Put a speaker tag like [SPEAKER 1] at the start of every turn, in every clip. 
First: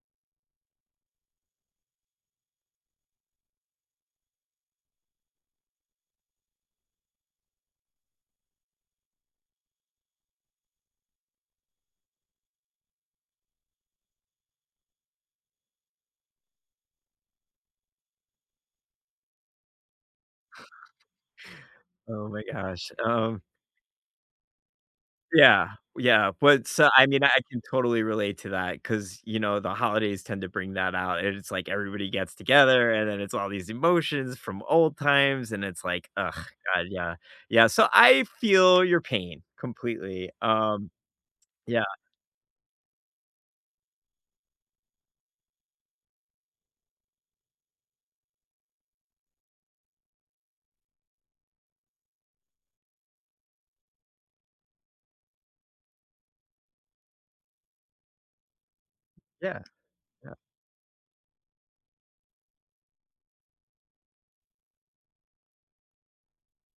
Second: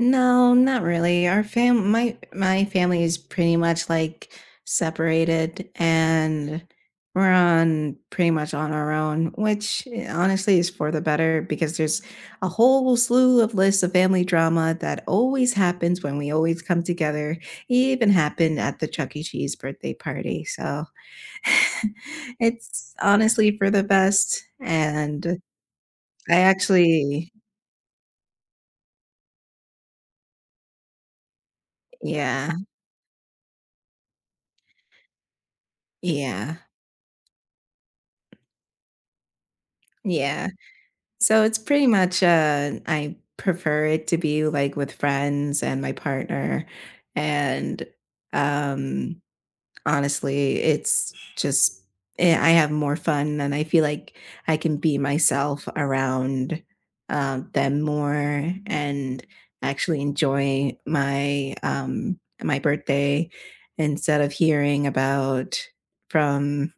[SPEAKER 1] No, not really our fam my my family is pretty much, like, separated, and we're on pretty much on our own, which i honestly is for the better, because there's a whole slew of list of family drama that always happens when we always come together, even happened at the Chuck E. Cheese birthday party, so
[SPEAKER 2] Oh my gosh,
[SPEAKER 1] it's
[SPEAKER 2] um
[SPEAKER 1] honestly for the best, and
[SPEAKER 2] Yeah. Oh, yeah,
[SPEAKER 1] I
[SPEAKER 2] but s I mean, I
[SPEAKER 1] actually
[SPEAKER 2] can totally relate to that, 'cause, you know, the holidays tend to bring that out, and it's like everybody gets
[SPEAKER 1] Yeah.
[SPEAKER 2] together, and then it's all these emotions from old times, and it's like, "Ugh,"
[SPEAKER 1] Yeah.
[SPEAKER 2] God yeah. Yeah, so, I feel your pain completely,
[SPEAKER 1] Yeah.
[SPEAKER 2] um,
[SPEAKER 1] So, it's
[SPEAKER 2] yeah.
[SPEAKER 1] pretty much, uh, I prefer it to be, like, with friends and my partner, and, um, honestly, it's just i I have more fun than I feel like I can be myself around, uh, them more and
[SPEAKER 2] Yeah.
[SPEAKER 1] actually
[SPEAKER 2] Yeah.
[SPEAKER 1] enjoy my, um my birthday, instead of hearing about from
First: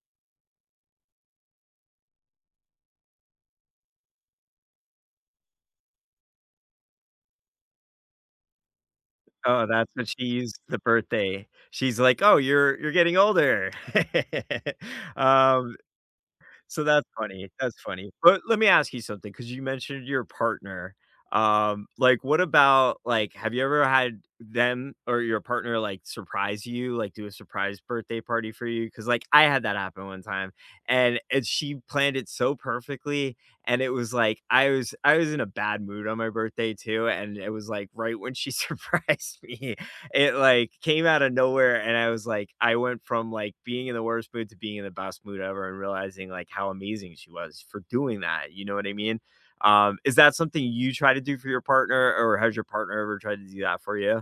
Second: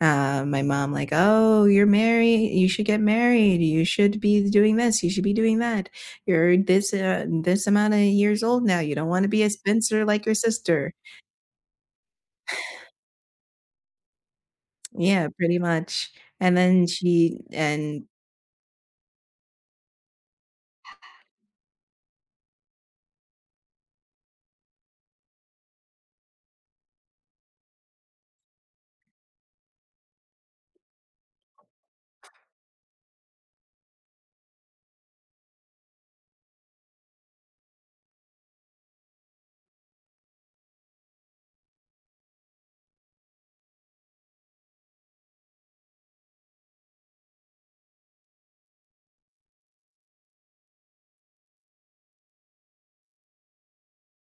[SPEAKER 1] uh, my mom, like, "Oh, you're married you should get married, you should be doing this, you should be doing that. You're this and, uh this amount of years old now, you don't want to be a
[SPEAKER 2] Oh, that's
[SPEAKER 1] spinster
[SPEAKER 2] what she
[SPEAKER 1] like your
[SPEAKER 2] used the
[SPEAKER 1] sister."
[SPEAKER 2] birthday, she's like, "Oh, you're you're getting older."
[SPEAKER 1] Yeah, pretty
[SPEAKER 2] Um,
[SPEAKER 1] much. And
[SPEAKER 2] so
[SPEAKER 1] then
[SPEAKER 2] that's
[SPEAKER 1] she
[SPEAKER 2] funny, that's
[SPEAKER 1] and
[SPEAKER 2] funny, but let me ask you something, 'cause you mentioned your partner, um, like, what about like, have you ever had them or your partner, like, surprise you, like, do a surprise birthday party for you? 'Cause, like, I had that happen one time, and and she planned it so perfectly, and it was, like I was I was in a bad mood on my birthday too, and it was, like, right when she surprised me, it, like, came outta nowhere, and I was, like I went from, like, being in the worst mood to being in the best mood ever, and realizing, like, how amazing she was for doing that, you know what I mean? Um, is that something you try to do for your partner, or has your partner ever tried to do that for you?